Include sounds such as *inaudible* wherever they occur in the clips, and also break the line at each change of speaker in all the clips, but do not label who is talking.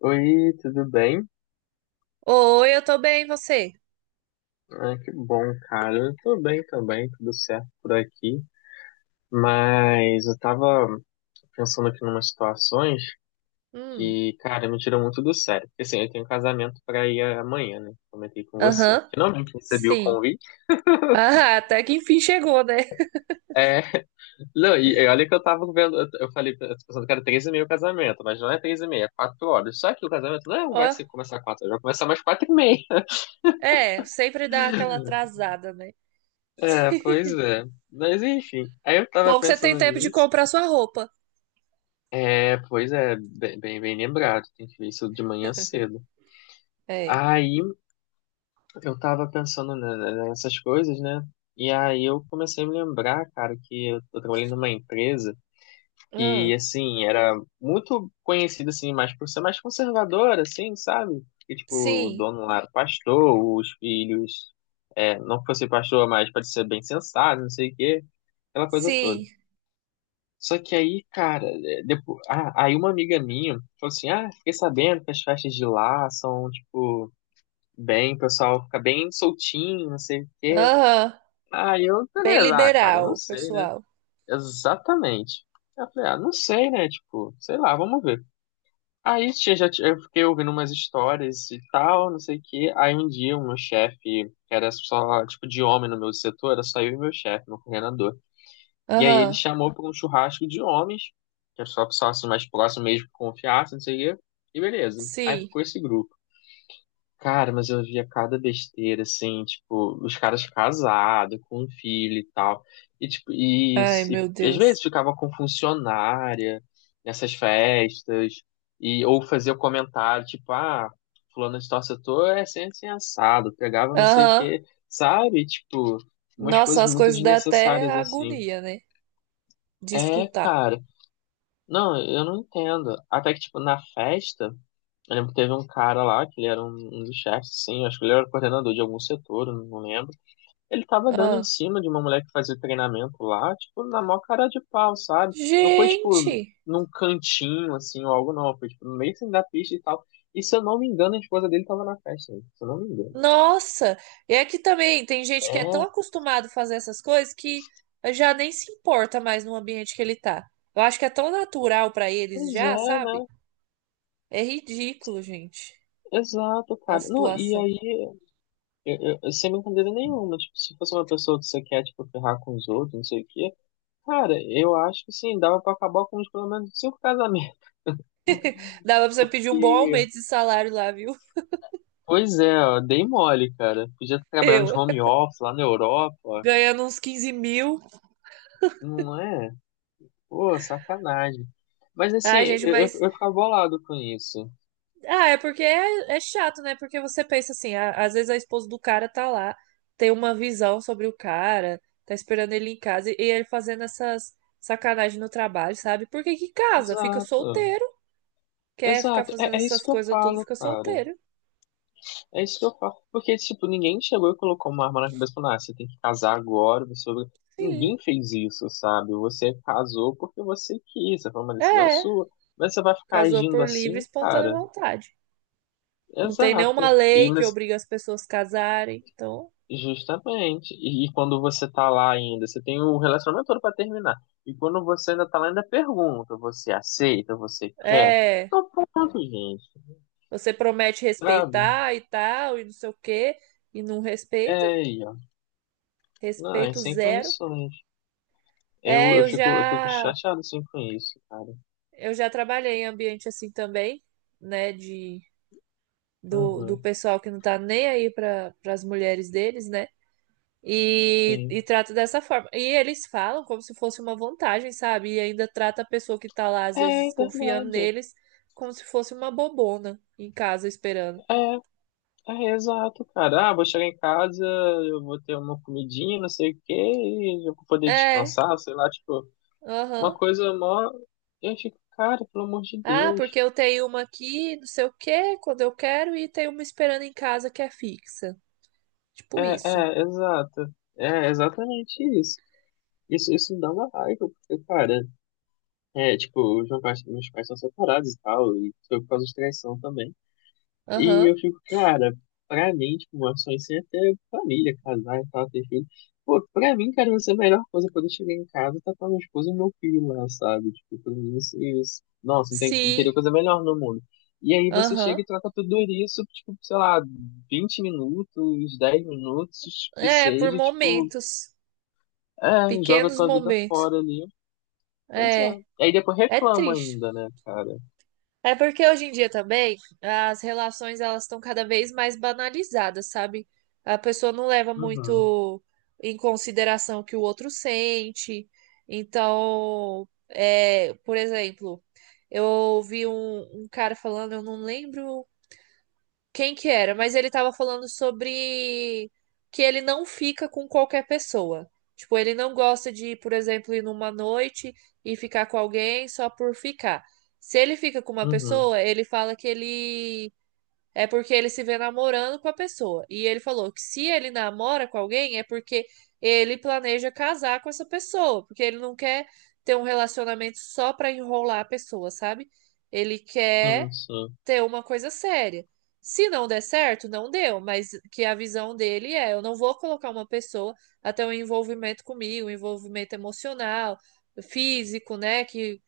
Oi, tudo bem?
Oi, eu tô bem, e você?
Ah, que bom, cara. Eu tô bem também, tudo certo por aqui. Mas eu tava pensando aqui numas situações
Hum.
que, cara, me tiram muito do sério. Porque assim, eu tenho um casamento pra ir amanhã, né? Comentei com você.
Aham,
Finalmente recebi o
sim.
convite.
Ah, até que enfim chegou, né?
É, *laughs* não, e olha que eu tava vendo, eu falei, eu tô pensando que era três e meia o casamento, mas não é três e meia, é quatro horas. Só que o casamento não é um
Ó,
vai se começar quatro horas, vai começar mais quatro e meia.
é, sempre dá aquela atrasada, né?
É, pois é. Mas enfim, aí eu tava
Bom que você tem
pensando
tempo de
nisso.
comprar sua roupa.
É, pois é, bem lembrado, tem que ver isso de manhã cedo.
É.
Aí eu tava pensando nessas coisas, né? E aí eu comecei a me lembrar, cara, que eu trabalhei numa empresa que,
Ah,
assim, era muito conhecida, assim, mais por ser mais conservadora, assim, sabe? Que, tipo, o
sim,
dono lá era pastor, os filhos, é, não que fosse pastor, mas parecia bem sensato, não sei o quê, aquela coisa toda.
sim.
Só que aí, cara, é, depois, ah, aí uma amiga minha falou assim: Ah, fiquei sabendo que as festas de lá são, tipo, bem, o pessoal fica bem soltinho, não sei o quê.
Aham,
Aí eu,
bem
beleza, ah, cara, eu não
liberal,
sei, né?
pessoal.
Exatamente. Eu falei: Ah, não sei, né? Tipo, sei lá, vamos ver. Aí tinha- já, tinha- Eu fiquei ouvindo umas histórias e tal, não sei o quê. Aí um dia, o meu chefe, que era só, tipo, de homem no meu setor, era só eu e meu chefe, meu coordenador. E aí ele
Aham,
chamou para um churrasco de homens, que é só para sócios mais próximos mesmo que confiassem, não sei o quê. E beleza. Aí
sim.
ficou esse grupo. Cara, mas eu via cada besteira, assim, tipo, os caras casados, com um filho e tal. E, tipo, e,
Ai, meu
e às
Deus.
vezes ficava com funcionária nessas festas, e, ou fazia comentário, tipo, ah, fulano de tal setor é sempre assim, assado, pegava não sei o
Aham.
quê, sabe? Tipo, umas
Nossa,
coisas
as
muito
coisas dá até
desnecessárias, assim.
agonia, né? De
É,
escutar.
cara. Não, eu não entendo. Até que, tipo, na festa, eu lembro que teve um cara lá, que ele era um dos chefes, assim, acho que ele era coordenador de algum setor, eu não lembro. Ele tava dando em
Ah,
cima de uma mulher que fazia treinamento lá, tipo, na maior cara de pau, sabe? Não foi, tipo,
gente!
num cantinho, assim, ou algo, não. Foi, tipo, no meio assim, da pista e tal. E se eu não me engano, a esposa dele tava na festa, se eu não me engano.
Nossa. E é que também tem gente que é tão
É,
acostumado a fazer essas coisas que já nem se importa mais no ambiente que ele tá. Eu acho que é tão natural pra eles
pois
já,
é,
sabe?
né?
É ridículo, gente,
Exato,
a
cara. Não, e
situação.
aí eu, sem brincadeira nenhuma, tipo, se fosse uma pessoa que você quer, tipo, ferrar com os outros, não sei o quê, cara, eu acho que sim, dava pra acabar com uns, pelo menos cinco casamentos,
Dava pra
*laughs*
você pedir um bom
porque,
aumento de salário lá, viu? *laughs*
pois é, ó, dei mole, cara, podia estar trabalhando de
Eu
home office lá na Europa, ó.
ganhando uns 15 mil.
Não é? Pô, sacanagem. Mas assim,
Ai, gente,
eu, eu,
mas
eu ficava bolado com isso.
ah, é porque é chato, né? Porque você pensa assim, às vezes a esposa do cara tá lá, tem uma visão sobre o cara, tá esperando ele em casa e ele fazendo essas sacanagens no trabalho, sabe? Por que que casa? Fica
Exato,
solteiro. Quer ficar
exato,
fazendo
é, é isso
essas
que eu
coisas tudo,
falo,
fica
cara.
solteiro.
É isso que eu falo. Porque, tipo, ninguém chegou e colocou uma arma na cabeça e falou, ah, você tem que casar agora, você...
Sim.
Ninguém fez isso, sabe? Você casou porque você quis, essa foi uma decisão
É.
sua. Mas você vai ficar
Casou
agindo
por livre e
assim,
espontânea
cara?
vontade. Não tem nenhuma
Exato.
lei que obriga as pessoas a casarem. Então,
Justamente. E quando você tá lá ainda, você tem o relacionamento todo pra terminar. E quando você ainda tá lá, ainda pergunta, você aceita, você quer?
é.
Então pronto, gente,
Você promete
sabe?
respeitar e tal, e não sei o quê, e não
É
respeita.
aí, ó. Não, é
Respeito
sem
zero.
condições. Eu,
É,
eu
eu
fico, eu fico
já
chateado assim com isso, cara.
eu já trabalhei em ambiente assim também, né, do
Uhum,
pessoal que não tá nem aí para as mulheres deles, né? E,
sim.
e trata dessa forma. E eles falam como se fosse uma vantagem, sabe? E ainda trata a pessoa que tá lá, às
É
vezes, confiando
verdade.
neles, como se fosse uma bobona em casa esperando.
É, é exato, cara. Ah, vou chegar em casa, eu vou ter uma comidinha, não sei o quê, e eu vou poder
É,
descansar, sei lá, tipo, uma
aham.
coisa mó. Eu fico, cara, pelo amor de
Ah,
Deus.
porque eu tenho uma aqui, não sei o quê, quando eu quero, e tenho uma esperando em casa que é fixa.
É,
Tipo isso.
é, exato. É exatamente isso. Isso dá uma raiva, porque, cara, é, tipo, meus pais são separados e tal, e foi por causa de traição também. E eu
Aham.
fico, cara, pra mim, tipo, uma sonho assim é ter família, casar e tal, ter filho. Pô, pra mim, cara, vai ser a melhor coisa quando eu chegar em casa, tá com a minha esposa e meu filho lá, sabe? Tipo, pra mim, isso, isso. Nossa, não, tem, não teria
Sim.
coisa melhor no mundo. E aí você chega
Aham.
e troca tudo isso, tipo, sei lá, 20 minutos, 10 minutos, que
É, por
seja, tipo,
momentos,
é, joga
pequenos
tua vida
momentos.
fora ali. Pois
É,
é. Aí depois
é
reclama
triste.
ainda, né, cara?
É porque hoje em dia também as relações elas estão cada vez mais banalizadas, sabe? A pessoa não leva
Uhum,
muito em consideração o que o outro sente. Então, é, por exemplo, eu ouvi um cara falando, eu não lembro quem que era. Mas ele tava falando sobre que ele não fica com qualquer pessoa. Tipo, ele não gosta de, por exemplo, ir numa noite e ficar com alguém só por ficar. Se ele fica com uma
uhum,
pessoa, ele fala que ele é porque ele se vê namorando com a pessoa. E ele falou que se ele namora com alguém é porque ele planeja casar com essa pessoa, porque ele não quer ter um relacionamento só pra enrolar a pessoa, sabe? Ele
sim,
quer
sim.
ter uma coisa séria. Se não der certo, não deu, mas que a visão dele é: eu não vou colocar uma pessoa até um envolvimento comigo, um envolvimento emocional, físico, né, que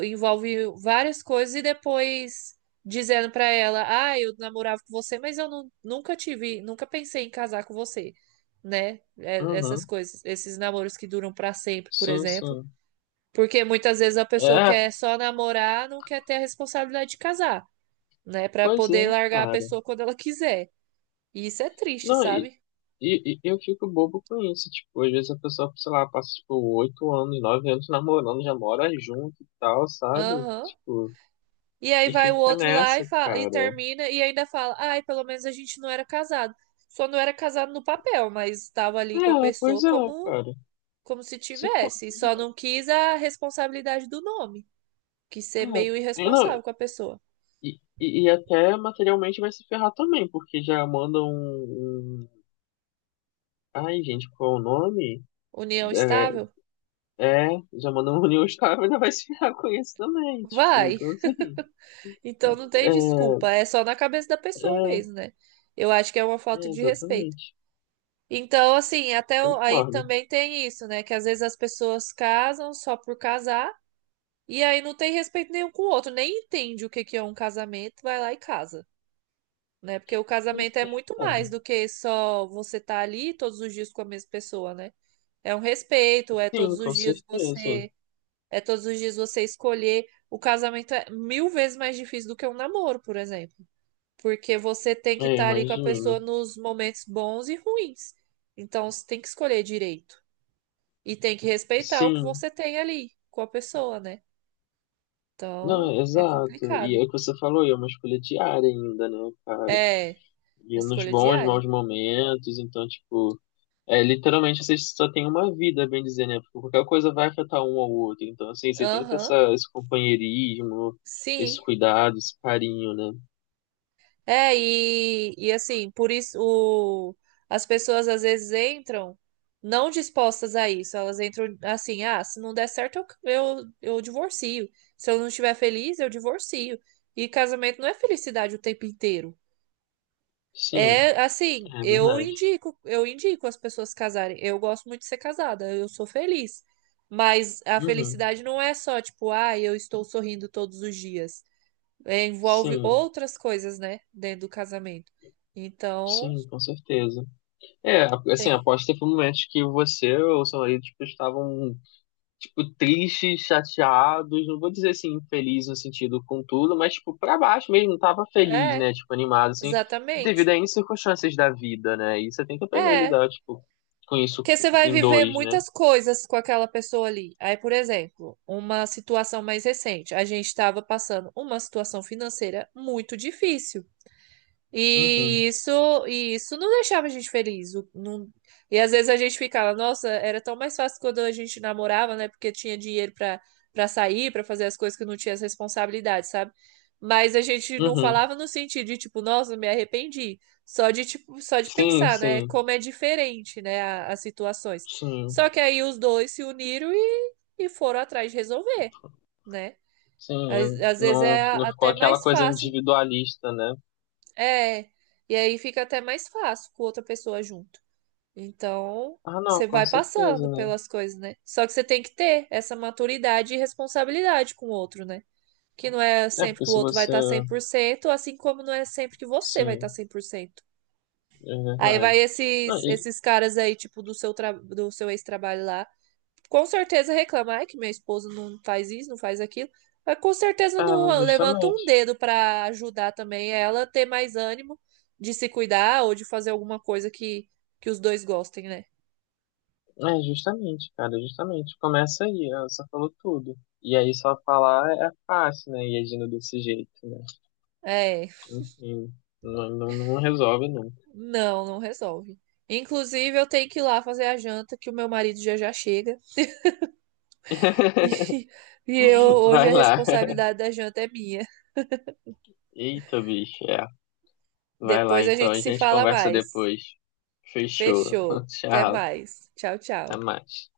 envolve várias coisas e depois dizendo pra ela: "Ah, eu namorava com você, mas eu nunca tive, nunca pensei em casar com você", né? Essas
Uhum,
coisas, esses namoros que duram pra sempre, por
sim,
exemplo,
sim.
porque muitas vezes a pessoa
É,
quer só namorar, não quer ter a responsabilidade de casar, né? Pra
pois é,
poder largar a
cara.
pessoa quando ela quiser. E isso é triste,
Não, e,
sabe?
e, e eu fico bobo com isso. Tipo, às vezes a pessoa, sei lá, passa, tipo, oito anos, nove anos namorando, já mora junto e tal, sabe?
Aham.
Tipo,
E aí
e
vai o
fica
outro lá e,
nessa,
fa- e
cara.
termina e ainda fala: ai, pelo menos a gente não era casado. Só não era casado no papel, mas estava ali com a
É,
pessoa
pois é,
como,
cara.
como se
Se
tivesse.
fosse
Só
já.
não quis a responsabilidade do nome, que ser meio
É. É, não,
irresponsável com a pessoa.
e até materialmente vai se ferrar também, porque já manda um. Um- ai, gente, qual é o nome?
União estável?
É, é, já manda um *laughs* New Star, ainda vai se ferrar com isso também, tipo,
Vai.
então assim.
Então não tem desculpa,
É,
é só na cabeça da pessoa
é,
mesmo, né? Eu acho que é uma falta
É,
de respeito.
exatamente.
Então, assim, até aí
Concordo.
também tem isso, né? Que às vezes as pessoas casam só por casar e aí não tem respeito nenhum com o outro, nem entende o que que é um casamento, vai lá e casa, né? Porque o
Pois
casamento é
é,
muito
cara.
mais do que só você estar ali todos os dias com a mesma pessoa, né? É um respeito, é
Sim,
todos
com
os dias
certeza.
você, é todos os dias você escolher. O casamento é mil vezes mais difícil do que um namoro, por exemplo. Porque você tem que
É,
estar ali com a pessoa
imagino.
nos momentos bons e ruins. Então você tem que escolher direito. E tem que respeitar o que
Sim.
você tem ali com a pessoa, né? Então
Não,
é
exato. E
complicado.
é o que você falou, e é uma escolha diária ainda, né, cara?
É
E nos
escolha
bons, maus
diária.
momentos, então, tipo, é, literalmente você só tem uma vida, bem dizer, né? Porque qualquer coisa vai afetar um ao outro. Então, assim, você tem que ter
Aham,
esse companheirismo, esse
sim.
cuidado, esse carinho, né?
É, e assim, por isso as pessoas às vezes entram não dispostas a isso. Elas entram assim, ah, se não der certo, eu divorcio. Se eu não estiver feliz, eu divorcio. E casamento não é felicidade o tempo inteiro.
Sim,
É assim,
é
eu
verdade.
indico, eu indico as pessoas casarem. Eu gosto muito de ser casada, eu sou feliz. Mas a
Uhum.
felicidade não é só, tipo, ah, eu estou sorrindo todos os dias, é, envolve
Sim,
outras coisas, né, dentro do casamento. Então,
sim, com certeza. É, assim,
tem.
após teve um momento que você ou seu marido, tipo, estavam, tipo, tristes, chateados, não vou dizer, assim, feliz no sentido com tudo, mas, tipo, pra baixo mesmo, tava feliz,
É,
né, tipo, animado, assim, devido
exatamente.
a N circunstâncias da vida, né, e você tem que aprender a
É,
lidar, tipo, com isso
porque você vai
em
viver
dois, né.
muitas coisas com aquela pessoa ali. Aí, por exemplo, uma situação mais recente, a gente estava passando uma situação financeira muito difícil.
Uhum,
E isso não deixava a gente feliz. E às vezes a gente ficava, nossa, era tão mais fácil quando a gente namorava, né? Porque tinha dinheiro pra para sair, pra fazer as coisas que não tinha as responsabilidades, sabe? Mas a gente não
uhum.
falava no sentido de tipo, nossa, me arrependi. Só de tipo, só de
Sim,
pensar, né?
sim,
Como é diferente, né? As situações.
sim,
Só que aí os dois se uniram e foram atrás de resolver, né?
sim,
Às, às vezes
não,
é
não ficou
até
aquela
mais
coisa
fácil
individualista, né.
é, e aí fica até mais fácil com outra pessoa junto. Então,
Ah, não,
você
com
vai passando
certeza, né.
pelas coisas, né? Só que você tem que ter essa maturidade e responsabilidade com o outro, né? Que não é
É,
sempre
porque
que o
se
outro vai
você,
estar 100%, assim como não é sempre que você vai estar
sim.
100%.
É
Aí vai
verdade. Não,
esses
e,
esses caras aí, tipo, do seu ex-trabalho lá, com certeza reclama, ai, que meu esposo não faz isso, não faz aquilo, mas com certeza
ah, mas
não levanta
justamente.
um dedo para ajudar também ela a ter mais ânimo de se cuidar ou de fazer alguma coisa que os dois gostem, né?
É, justamente, cara, justamente. Começa aí, ela só falou tudo. E aí só falar é fácil, né? E agindo desse jeito, né?
É,
Enfim, não, não resolve nunca.
não, não resolve. Inclusive, eu tenho que ir lá fazer a janta, que o meu marido já já chega. *laughs*
*laughs*
E, e eu, hoje
Vai
a
lá.
responsabilidade da janta é minha.
Eita, bicho, é. Vai lá,
Depois a
então.
gente
A
se
gente
fala
conversa
mais.
depois. Fechou.
Fechou.
*laughs*
Até
Tchau.
mais. Tchau,
Até
tchau.
mais.